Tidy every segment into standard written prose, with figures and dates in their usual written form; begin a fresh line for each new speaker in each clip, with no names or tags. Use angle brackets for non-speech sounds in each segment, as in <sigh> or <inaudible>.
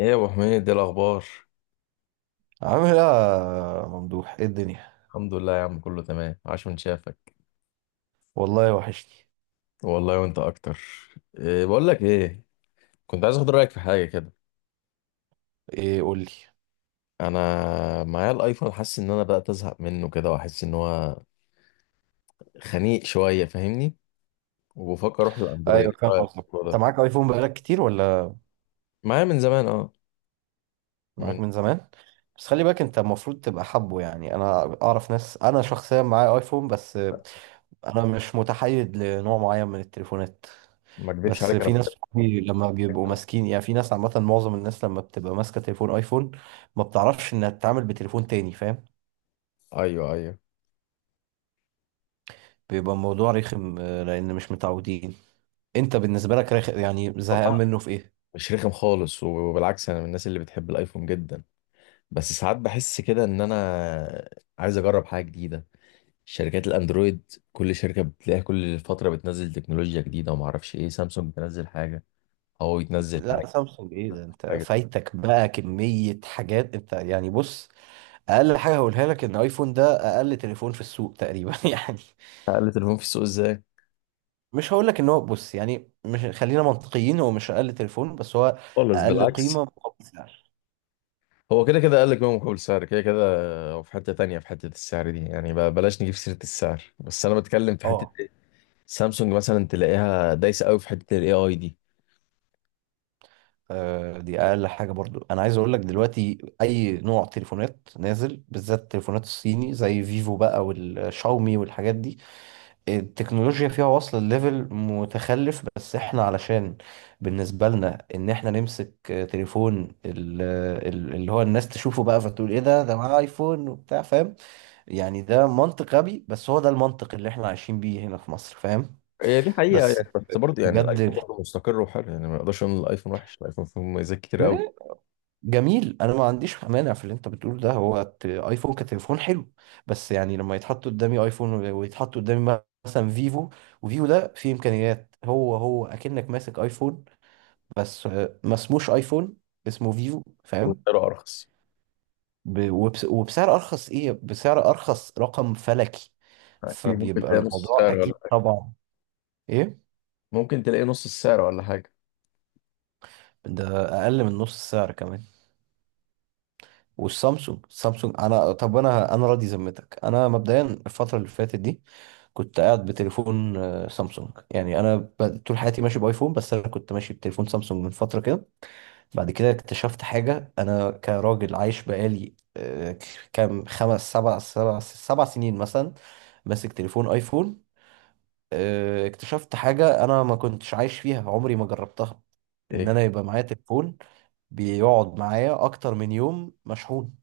ايه يا ابو حميد، ايه الاخبار؟
عامل ايه يا ممدوح؟ ايه الدنيا؟
الحمد لله يا عم، كله تمام، عاش من شافك.
والله وحشني.
والله وانت اكتر. إيه بقول لك ايه، كنت عايز اخد رايك في حاجه كده.
ايه؟ قول لي.
انا معايا الايفون، حاسس ان انا بدات ازهق منه كده، واحس ان هو خنيق شويه، فاهمني؟ وبفكر اروح للاندرويد،
ايوه،
إيه
فاهم
رايك
قصدك.
في الموضوع
انت
ده؟
معاك ايفون بقالك كتير ولا؟
معايا من زمان اه.
معاك
من
من زمان. بس خلي بالك، انت المفروض تبقى حابه، يعني انا اعرف ناس. انا شخصيا معايا ايفون، بس انا مش متحيز لنوع معين من التليفونات.
ما اكدبش
بس
عليك انا.
في ناس صحابي لما بيبقوا ماسكين، يعني في ناس عامه، معظم الناس لما بتبقى ماسكه تليفون ايفون ما بتعرفش انها تتعامل بتليفون تاني، فاهم؟
ايوه، ايوه.
بيبقى الموضوع رخم لان مش متعودين. انت بالنسبه لك يعني
والله
زهقان منه في ايه؟
مش رخم خالص، وبالعكس انا من الناس اللي بتحب الايفون جدا، بس ساعات بحس كده ان انا عايز اجرب حاجه جديده. شركات الاندرويد كل شركه بتلاقيها كل فتره بتنزل تكنولوجيا جديده، وما اعرفش ايه، سامسونج تنزل حاجه، هواوي تنزل
لا
حاجه،
سامسونج، ايه ده؟ انت
حاجه.
فايتك بقى كمية حاجات. انت يعني بص، اقل حاجة هقولها لك ان ايفون ده اقل تليفون في السوق تقريبا <laughs> يعني.
اقل تليفون في السوق ازاي؟
مش هقول لك ان هو، بص، يعني مش، خلينا منطقيين، هو مش اقل تليفون، بس هو
خالص،
اقل
بالعكس.
قيمة مقابل سعر.
هو كده كده قال لك بقى مقابل سعر كده كده. هو في حته تانية، في حته السعر دي يعني بقى بلاش نجيب سيره السعر، بس انا بتكلم في حته
اه.
إيه؟ سامسونج مثلا تلاقيها دايسه قوي في حته الاي اي دي.
دي اقل حاجة برضو. انا عايز اقول لك دلوقتي اي نوع تليفونات نازل، بالذات التليفونات الصيني زي فيفو بقى والشاومي والحاجات دي، التكنولوجيا فيها واصلة لليفل متخلف. بس احنا، علشان بالنسبة لنا ان احنا نمسك تليفون اللي هو الناس تشوفه بقى فتقول ايه ده، ده معاه ايفون وبتاع، فاهم يعني؟ ده منطق غبي، بس هو ده المنطق اللي احنا عايشين بيه هنا في مصر، فاهم؟
هي دي حقيقه
بس
يعني، بس برضه يعني الايفون
بجد،
برضه مستقر وحلو، يعني ما نقدرش نقول الايفون وحش، الايفون فيه مميزات كتير قوي.
ما- جميل. انا ما عنديش مانع في اللي انت بتقول ده، هو ايفون كتليفون حلو، بس يعني لما يتحط قدامي ايفون ويتحط قدامي مثلا فيفو، وفيفو ده فيه امكانيات هو هو اكنك ماسك ايفون، بس ما اسموش ايفون، اسمه فيفو، فاهم؟
وسعره ارخص.
وبسعر ارخص، ايه، بسعر ارخص رقم فلكي.
اكيد ممكن
فبيبقى
تلاقي نص
الموضوع
السعر ولا؟
اكيد طبعا، ايه،
ممكن تلاقي نص السعر ولا حاجة.
ده اقل من نص السعر كمان. والسامسونج، السامسونج انا، طب انا، انا راضي ذمتك، انا مبدئيا الفتره اللي فاتت دي كنت قاعد بتليفون سامسونج. يعني انا طول حياتي ماشي بايفون، بس انا كنت ماشي بتليفون سامسونج من فتره كده. بعد كده اكتشفت حاجة. أنا كراجل عايش بقالي كام، خمس سبع سبع سبع سنين مثلا ماسك تليفون آيفون. اكتشفت حاجة أنا ما كنتش عايش فيها، عمري ما جربتها. إن
إيه؟
أنا يبقى معايا تليفون بيقعد معايا أكتر من يوم مشحون.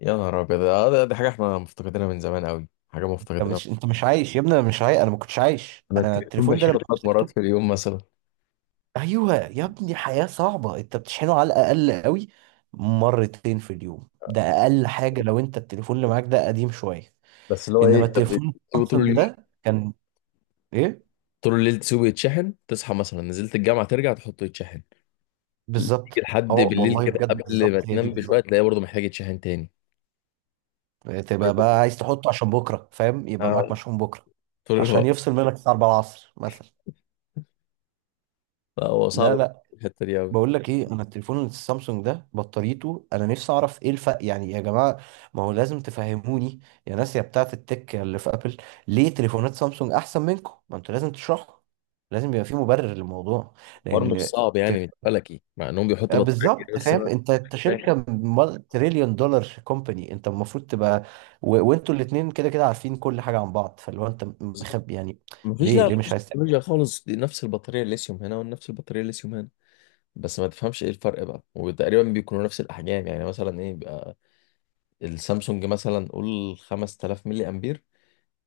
يا نهار أبيض، آه، دي حاجة احنا مفتقدينها من زمان قوي، حاجة
أنت
مفتقدينها.
مش، أنت مش عايش يا ابني. أنا مش عايش، أنا ما كنتش عايش.
أنا
أنا
التليفون
التليفون ده
بشحنه
لما
3 مرات
مسكته،
في اليوم مثلا.
أيوه يا ابني، حياة صعبة. أنت بتشحنه على الأقل قوي مرتين في اليوم، ده أقل حاجة، لو أنت التليفون اللي معاك ده قديم شوية.
بس اللي هو إيه،
انما
أنت
التليفون
بتسيبه طول
سامسونج
اليوم،
ده كان، ايه،
طول الليل تسيبه يتشحن، تصحى مثلا نزلت الجامعة ترجع تحطه يتشحن، تيجي
بالظبط اه،
لحد بالليل
والله
كده
بجد
قبل ما
بالظبط، هي دي
تنام بشوية
بالظبط.
تلاقيه برضه محتاج يتشحن تاني.
تبقى بقى عايز تحطه عشان بكره، فاهم؟ يبقى معاك
اه،
مشحون بكره،
طول
عشان
الوقت.
يفصل منك الساعه 4 العصر مثلا.
لا، هو صعب.
لا، لا.
الحتة دي أوي.
بقول لك ايه، انا التليفون السامسونج ده بطاريته، انا نفسي اعرف ايه الفرق، يعني يا جماعه ما هو لازم تفهموني. يا ناس يا بتاعه التك اللي في ابل، ليه تليفونات سامسونج احسن منكم؟ ما انتوا لازم تشرحوا، لازم يبقى في مبرر للموضوع.
الحوار مش
لان
صعب يعني، مش فلكي، مع إنهم بيحطوا بطارية كتير
بالظبط،
بس
فاهم؟
أنا
انت، انت
ماشي.
شركه تريليون دولار كومباني، انت المفروض تبقى، وانتوا الاثنين كده كده عارفين كل حاجه عن بعض، فاللي هو انت مخبي يعني،
مفيش،
ليه،
لا
ليه مش
مفيش
عايز تعمل؟
تكنولوجيا خالص، دي نفس البطارية الليثيوم هنا ونفس البطارية الليثيوم هنا. بس ما تفهمش ايه الفرق بقى، وتقريبا بيكونوا نفس الاحجام. يعني مثلا ايه بيبقى السامسونج، مثلا قول 5000 ملي امبير،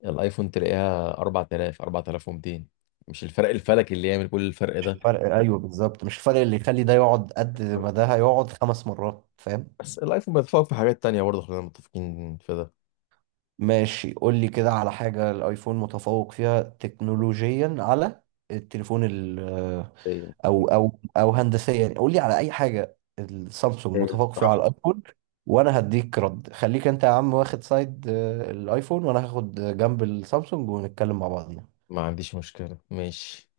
الايفون تلاقيها 4000، 4200. مش الفرق الفلكي اللي يعمل كل الفرق
مش
ده.
الفرق <laughs> ايوه بالظبط، مش الفرق اللي يخلي ده يقعد قد ما ده هيقعد 5 مرات، فاهم؟
بس الايفون بيتفوق في حاجات تانية برضه، خلينا متفقين في ده.
ماشي، قول لي كده على حاجه الايفون متفوق فيها تكنولوجيا على التليفون،
إيه،
او او او هندسيا، يعني قول لي على اي حاجه السامسونج
إيه،
متفوق فيها على
بصراحة.
الايفون، وانا هديك رد. خليك انت يا عم واخد سايد الايفون، وانا هاخد جنب السامسونج، ونتكلم مع بعضنا.
ما عنديش مشكلة، ماشي.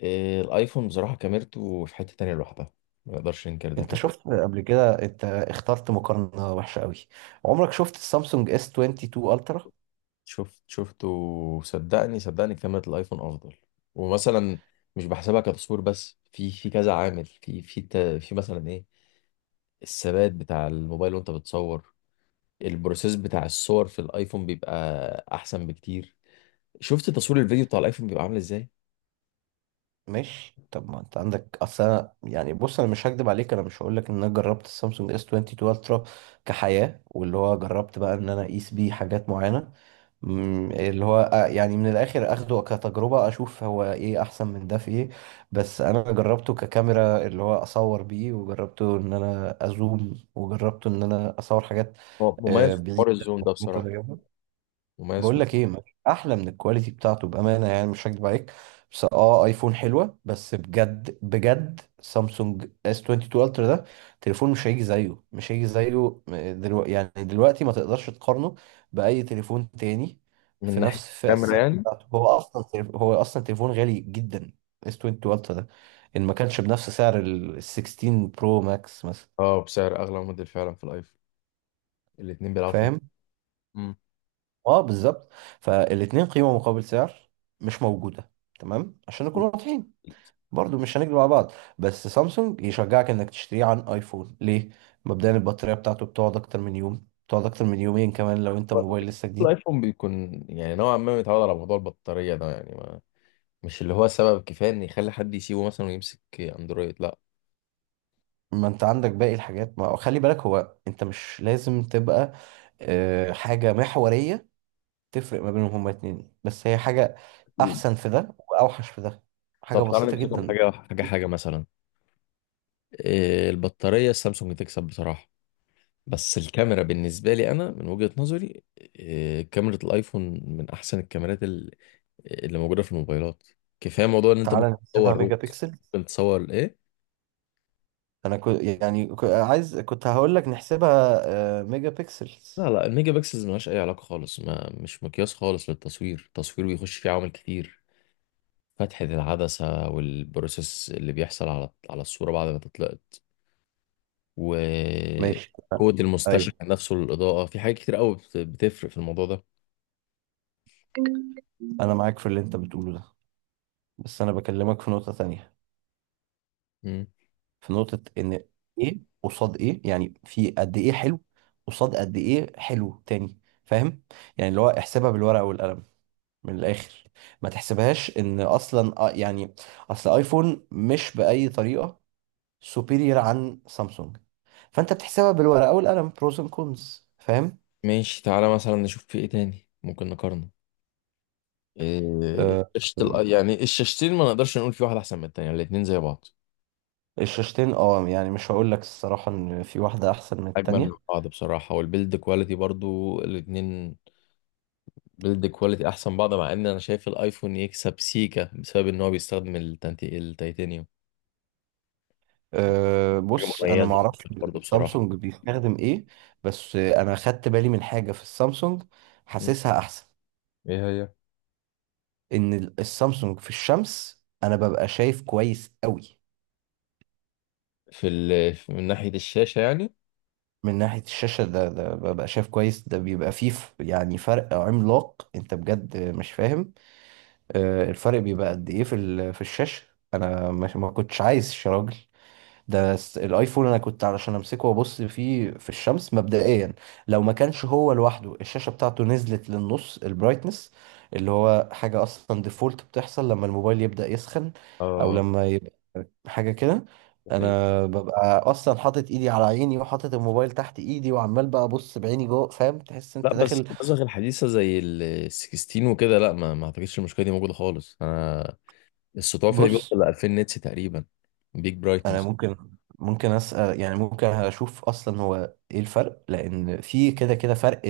إيه، الايفون بصراحة كاميرته في حتة تانية لوحدها، ما نقدرش ننكر ده.
انت شفت قبل كده؟ انت اخترت مقارنه وحشه قوي. عمرك شفت السامسونج اس 22 الترا؟
شفت، شفته. صدقني صدقني، كاميرا الايفون افضل. ومثلا مش بحسبها كتصوير، بس في كذا عامل، في مثلا ايه، الثبات بتاع الموبايل وانت بتصور، البروسيس بتاع الصور في الايفون بيبقى احسن بكتير. شفت تصوير الفيديو بتاع الايفون بيبقى عامل ازاي.
ماشي، طب ما انت عندك، اصل يعني بص، انا مش هكدب عليك، انا مش هقول لك ان انا جربت السامسونج اس 22 الترا كحياه واللي هو جربت بقى ان انا اقيس بيه حاجات معينه. اللي هو يعني من الاخر اخده كتجربة اشوف هو ايه احسن من ده في ايه. بس انا جربته ككاميرا، اللي هو اصور بيه، وجربته ان انا ازوم، وجربته ان انا اصور حاجات
هو مميز في حوار
بعيدة
الزوم ده بصراحة.
ومتغيرة.
مميز
بقول لك ايه، مفيش احلى من الكواليتي بتاعته، بامانه يعني، مش هكدب عليك. بس اه، ايفون حلوه، بس بجد بجد، سامسونج اس 22 الترا ده تليفون مش هيجي زيه، مش هيجي زيه دلوقتي. يعني دلوقتي ما تقدرش تقارنه باي تليفون تاني
من
في
ناحية
نفس فئه
الكاميرا
السعر
يعني.
بتاعته. هو اصلا هو اصلا تليفون غالي جدا، اس 22 الترا ده، ان ما كانش بنفس سعر ال 16 برو ماكس مثلا.
اه بسعر اغلى موديل فعلا في الايفون، الاتنين بيلعبوا في
فاهم؟
مم. نفس
اه، بالظبط. فالاتنين قيمة مقابل سعر مش موجودة، تمام؟ عشان نكون واضحين، برضو مش هنكذب على بعض. بس سامسونج يشجعك انك تشتريه عن ايفون ليه؟ مبدئيا البطارية بتاعته بتقعد اكتر من يوم، بتقعد اكتر من يومين كمان لو انت
الوقت.
موبايل لسه جديد.
الايفون بيكون يعني نوعا ما متعود على موضوع البطارية ده يعني، مش اللي هو سبب كفاية إن يخلي حد يسيبه مثلا ويمسك أندرويد. لا،
ما انت عندك باقي الحاجات. ما خلي بالك، هو انت مش لازم تبقى حاجة محورية تفرق ما بينهم هما اتنين، بس هي حاجة
أكيد.
احسن في ده واوحش في ده، حاجة
طب تعالى
بسيطة
نمسكه
جدا.
بحاجة، حاجة حاجة مثلا. إيه البطارية، السامسونج تكسب بصراحة. بس الكاميرا بالنسبة لي أنا من وجهة نظري إيه، كاميرا الآيفون من أحسن الكاميرات اللي موجودة في الموبايلات. كفاية موضوع إن أنت
تعالى
ممكن
نقسمها
تصور
ميجا بيكسل.
ممكن تصور إيه.
انا كنت يعني عايز، كنت هقول لك نحسبها ميجا بيكسلز.
لا لا، الميجا بكسلز ملهاش أي علاقة خالص، ما مش مقياس خالص للتصوير. التصوير بيخش فيه عوامل كتير، فتحة العدسة، والبروسيس اللي بيحصل على على الصورة بعد ما تطلع،
ماشي،
وقوة المستشعر
ايوه،
نفسه للإضاءة. في حاجات كتير قوي بتفرق في الموضوع ده.
انا معاك في اللي انت بتقوله ده، بس انا بكلمك في نقطة تانية،
مم.
في نقطة ان، ايه قصاد ايه، يعني في قد ايه حلو قصاد قد ايه حلو تاني، فاهم؟ يعني اللي هو احسبها بالورقة والقلم، من الاخر. ما تحسبهاش ان اصلا يعني اصل ايفون مش بأي طريقة سوبيريور عن سامسونج، فانت بتحسبها بالورقة والقلم، بروز اند كونز، فاهم؟
ماشي تعالى مثلا نشوف في إيه تاني ممكن نقارنه. إيه،
آه،
شاشة يعني الشاشتين ما نقدرش نقول في واحدة أحسن من التانية، الاتنين زي بعض.
الشاشتين، اه، يعني مش هقول لك الصراحة ان في واحدة احسن من
أجمل من
التانية.
بعض بصراحة. والبيلد كواليتي برضو الاتنين بيلد كواليتي أحسن بعض، مع إن أنا شايف الأيفون يكسب سيكا بسبب إن هو بيستخدم التيتانيوم.
أه،
حاجة
بص انا
مميزة
معرفش
برضو بصراحة.
سامسونج بيستخدم ايه. بس انا خدت بالي من حاجة في السامسونج،
مم.
حاسسها احسن.
ايه هي؟
ان السامسونج في الشمس انا ببقى شايف كويس قوي،
في من ناحية الشاشة يعني،
من ناحية الشاشة. ده ببقى شايف كويس، ده بيبقى فيه، يعني فرق عملاق، انت بجد مش فاهم. أه الفرق بيبقى قد ايه في في الشاشة. انا ما كنتش عايز يا راجل، ده الايفون انا كنت علشان امسكه وابص فيه في الشمس مبدئيا، لو ما كانش هو لوحده الشاشه بتاعته نزلت للنص البرايتنس، اللي هو حاجه اصلا ديفولت بتحصل لما الموبايل يبدا يسخن، او
اه.
لما يبقى حاجه كده. انا ببقى اصلا حاطط ايدي على عيني وحاطط الموبايل تحت ايدي وعمال بقى ابص بعيني جوه، فاهم؟ تحس انت
لا بس
داخل.
النسخ الحديثه زي ال 16 وكده، لا، ما اعتقدش المشكله دي موجوده خالص. انا السطوع فيها بيوصل
بص
ل 2000 نيتس تقريبا. بيج
انا
برايتنس.
ممكن، ممكن اسال، يعني ممكن اشوف اصلا هو ايه الفرق، لان في كده كده فرق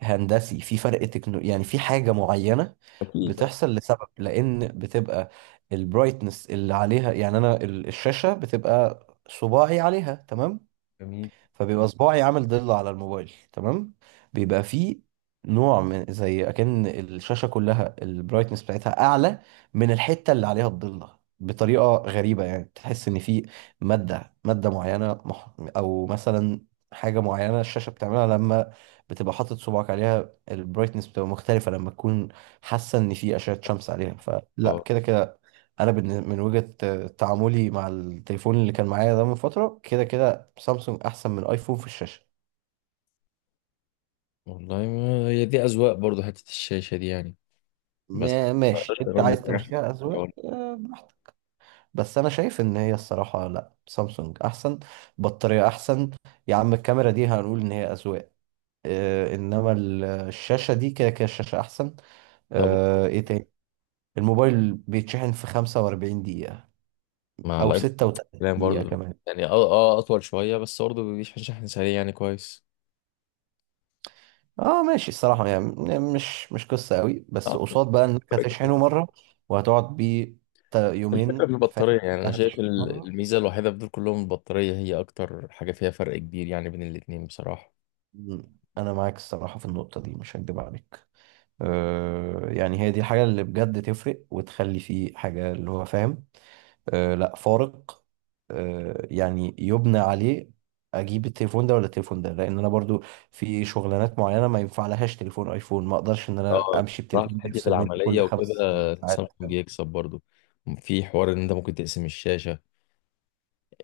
هندسي، في فرق تكنو، يعني في حاجه معينه
اكيد، لا.
بتحصل لسبب، لان بتبقى البرايتنس اللي عليها، يعني انا الشاشه بتبقى صباعي عليها، تمام؟
جميل.
فبيبقى صباعي عامل ضلة على الموبايل، تمام؟ بيبقى فيه نوع من زي اكن الشاشة كلها البرايتنس بتاعتها اعلى من الحتة اللي عليها الضلة، بطريقة غريبة، يعني تحس ان في مادة معينة او مثلا حاجة معينة الشاشة بتعملها لما بتبقى حاطط صباعك عليها، البرايتنس بتبقى مختلفة لما تكون حاسة ان في اشعة شمس عليها. فلا
اه
كده كده انا من وجهة تعاملي مع التليفون اللي كان معايا ده من فترة كده كده، سامسونج احسن من ايفون في الشاشه.
والله، ما هي دي اذواق برضو، حته الشاشه دي يعني. بس ما
ماشي،
اقدرش
انت
اقارني
عايز
في أي
تمشيها
حاجة.
اذواق براحتك، بس انا شايف ان هي الصراحه لا، سامسونج احسن. بطاريه احسن. يا عم الكاميرا دي هنقول ان هي اذواق انما الشاشه دي كده كده الشاشه احسن.
طب
ايه تاني؟ الموبايل بيتشحن في 45 دقيقه،
مع
او
الايفون، كلام
36 دقيقه
برضو.
كمان.
يعني اه، اه اطول شويه بس برضو بيشحن شحن سريع، يعني كويس.
اه ماشي، الصراحه يعني مش، مش قصه قوي، بس
اه،
قصاد بقى انك هتشحنه
الفكره
مره وهتقعد بيه
في
يومين، فاهم؟
البطاريه يعني، انا شايف
هتشحن مره.
الميزه الوحيده في دول كلهم البطاريه، هي اكتر حاجه فيها فرق كبير يعني بين الاتنين بصراحه.
انا معاك الصراحه في النقطه دي، مش هكدب عليك. أه يعني هي دي الحاجه اللي بجد تفرق وتخلي فيه حاجه اللي هو، فاهم؟ أه، لا، فارق. أه يعني يبنى عليه، اجيب التليفون ده ولا التليفون ده، لان انا برضو في شغلانات معينه ما ينفع لهاش تليفون ايفون، ما اقدرش ان انا
اه
امشي
بصراحة،
بتليفون
في حتة
بيفصل مني كل
العملية وكده
5 ساعات.
سامسونج يكسب برضو. في حوار ان انت ممكن تقسم الشاشة،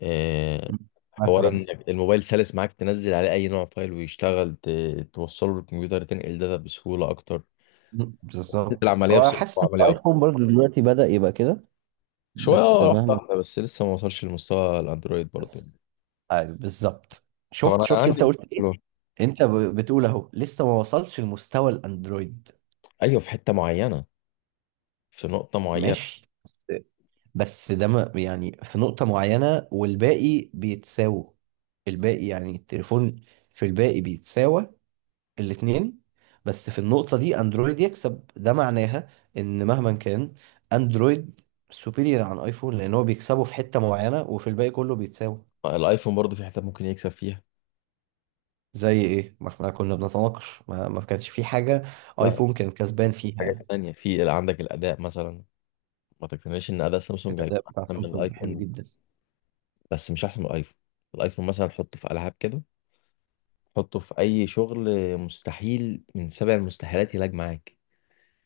آه،
مم.
حوار
مثلا،
ان الموبايل سلس معاك، تنزل عليه اي نوع فايل ويشتغل، توصله للكمبيوتر، تنقل داتا بسهولة اكتر.
بالظبط.
العملية
هو أنا
بصراحة
حاسس ان
عملية اكتر
الايفون برضو دلوقتي بدأ يبقى كده،
شوية،
بس
اه، واحدة
مهما
واحدة. بس لسه ما وصلش لمستوى الاندرويد برضو يعني.
بالظبط.
طب انا
شفت، انت
عندي
قلت ايه؟
حلوة.
انت بتقول اهو لسه ما وصلش لمستوى الاندرويد.
ايوه في حتة معينة، في نقطة معينة.
ماشي، بس ده ما يعني في نقطة معينة والباقي بيتساووا، الباقي يعني التليفون في الباقي بيتساوى الاتنين، بس في النقطة دي اندرويد يكسب، ده معناها ان مهما كان، اندرويد سوبيريور عن ايفون، لان هو بيكسبه في حتة معينة وفي الباقي كله بيتساوى.
الايفون برضو في حتة ممكن يكسب فيها.
زي ايه؟ ما احنا كنا بنتناقش ما كانش في حاجه
لا،
ايفون كان كسبان فيها يعني.
تانية، في عندك الأداء مثلا. ما تقتنعش إن أداء سامسونج هيكون
الاداء بتاع
أحسن من
سامسونج حلو
الأيفون.
جدا.
بس مش احسن من الايفون. الايفون مثلا حطه في العاب كده، حطه في اي شغل، مستحيل من سبع المستحيلات يلاج معاك.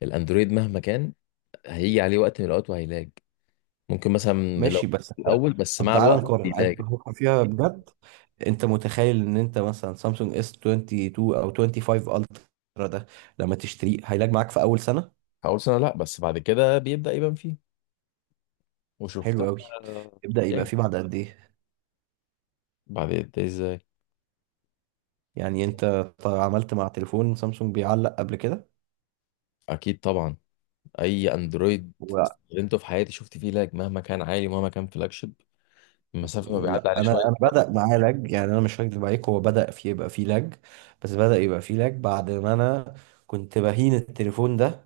الاندرويد مهما كان هيجي عليه وقت من الاوقات وهيلاج. ممكن مثلا لو
ماشي بس
في
انت،
الاول، بس
طب
مع
تعالى
الوقت
نقارن، عايز
بيلاج.
تفكر فيها بجد؟ انت متخيل ان انت مثلا سامسونج اس 22 او 25 الترا ده لما تشتريه هيلاقي معاك في اول سنه؟
في اول سنه لا، بس بعد كده بيبدا يبان فيه،
حلو
وشفتها.
قوي. يبدا يبقى
يعني
فيه بعد قد ايه
بعد ده ازاي؟
يعني؟ انت عملت مع تليفون سامسونج بيعلق قبل كده؟
اكيد طبعا، اي اندرويد استخدمته في حياتي شفت فيه لاج، مهما كان عالي، مهما كان فلاج شيب، المسافه ما بيعدي
لا
عليه.
انا، انا بدأ معايا لاج، يعني انا مش هكدب عليك، هو بدأ في يبقى فيه لاج، بس بدأ يبقى فيه لاج بعد ما انا كنت بهين التليفون ده.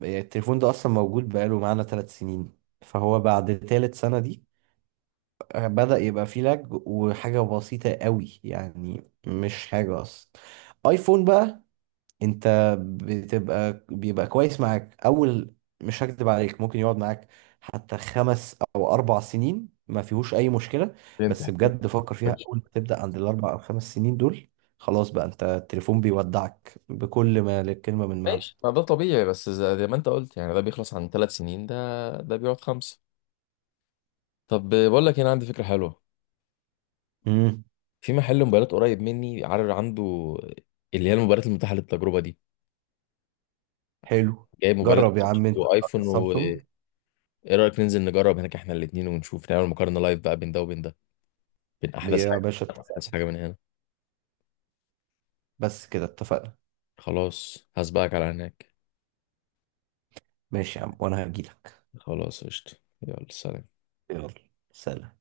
يعني التليفون ده اصلا موجود بقاله معانا 3 سنين، فهو بعد ثالث سنة دي بدأ يبقى فيه لاج، وحاجة بسيطة قوي يعني، مش حاجة اصلا. ايفون بقى، انت بتبقى، بيبقى كويس معاك اول، مش هكدب عليك، ممكن يقعد معاك حتى 5 أو 4 سنين ما فيهوش اي مشكلة. بس
شويه.
بجد فكر فيها، اول ما تبدأ عند ال 4 أو 5 سنين دول، خلاص بقى، انت التليفون بيودعك بكل ما للكلمة من معنى.
ماشي، ما ده طبيعي، بس زي ما انت قلت يعني، ده بيخلص عن 3 سنين، ده بيقعد خمسة. طب بقول لك، هنا عندي فكرة حلوة.
امم
في محل موبايلات قريب مني، عارف عنده اللي هي الموبايلات المتاحة للتجربة دي،
حلو.
جايب موبايلات
جرب يا عم انت
وايفون وايه.
السامسونج.
رأيك ننزل نجرب هناك احنا الاتنين ونشوف، نعمل مقارنة لايف بقى بين ده وبين ده، بين احدث
يا باشا
حاجة، احدث
اتفقنا.
حاجة من هنا.
بس كده اتفقنا.
خلاص هسبقك على هناك.
ماشي يا عم، وانا هجيلك.
خلاص قشطة. يلا سلام.
يلا، سلام.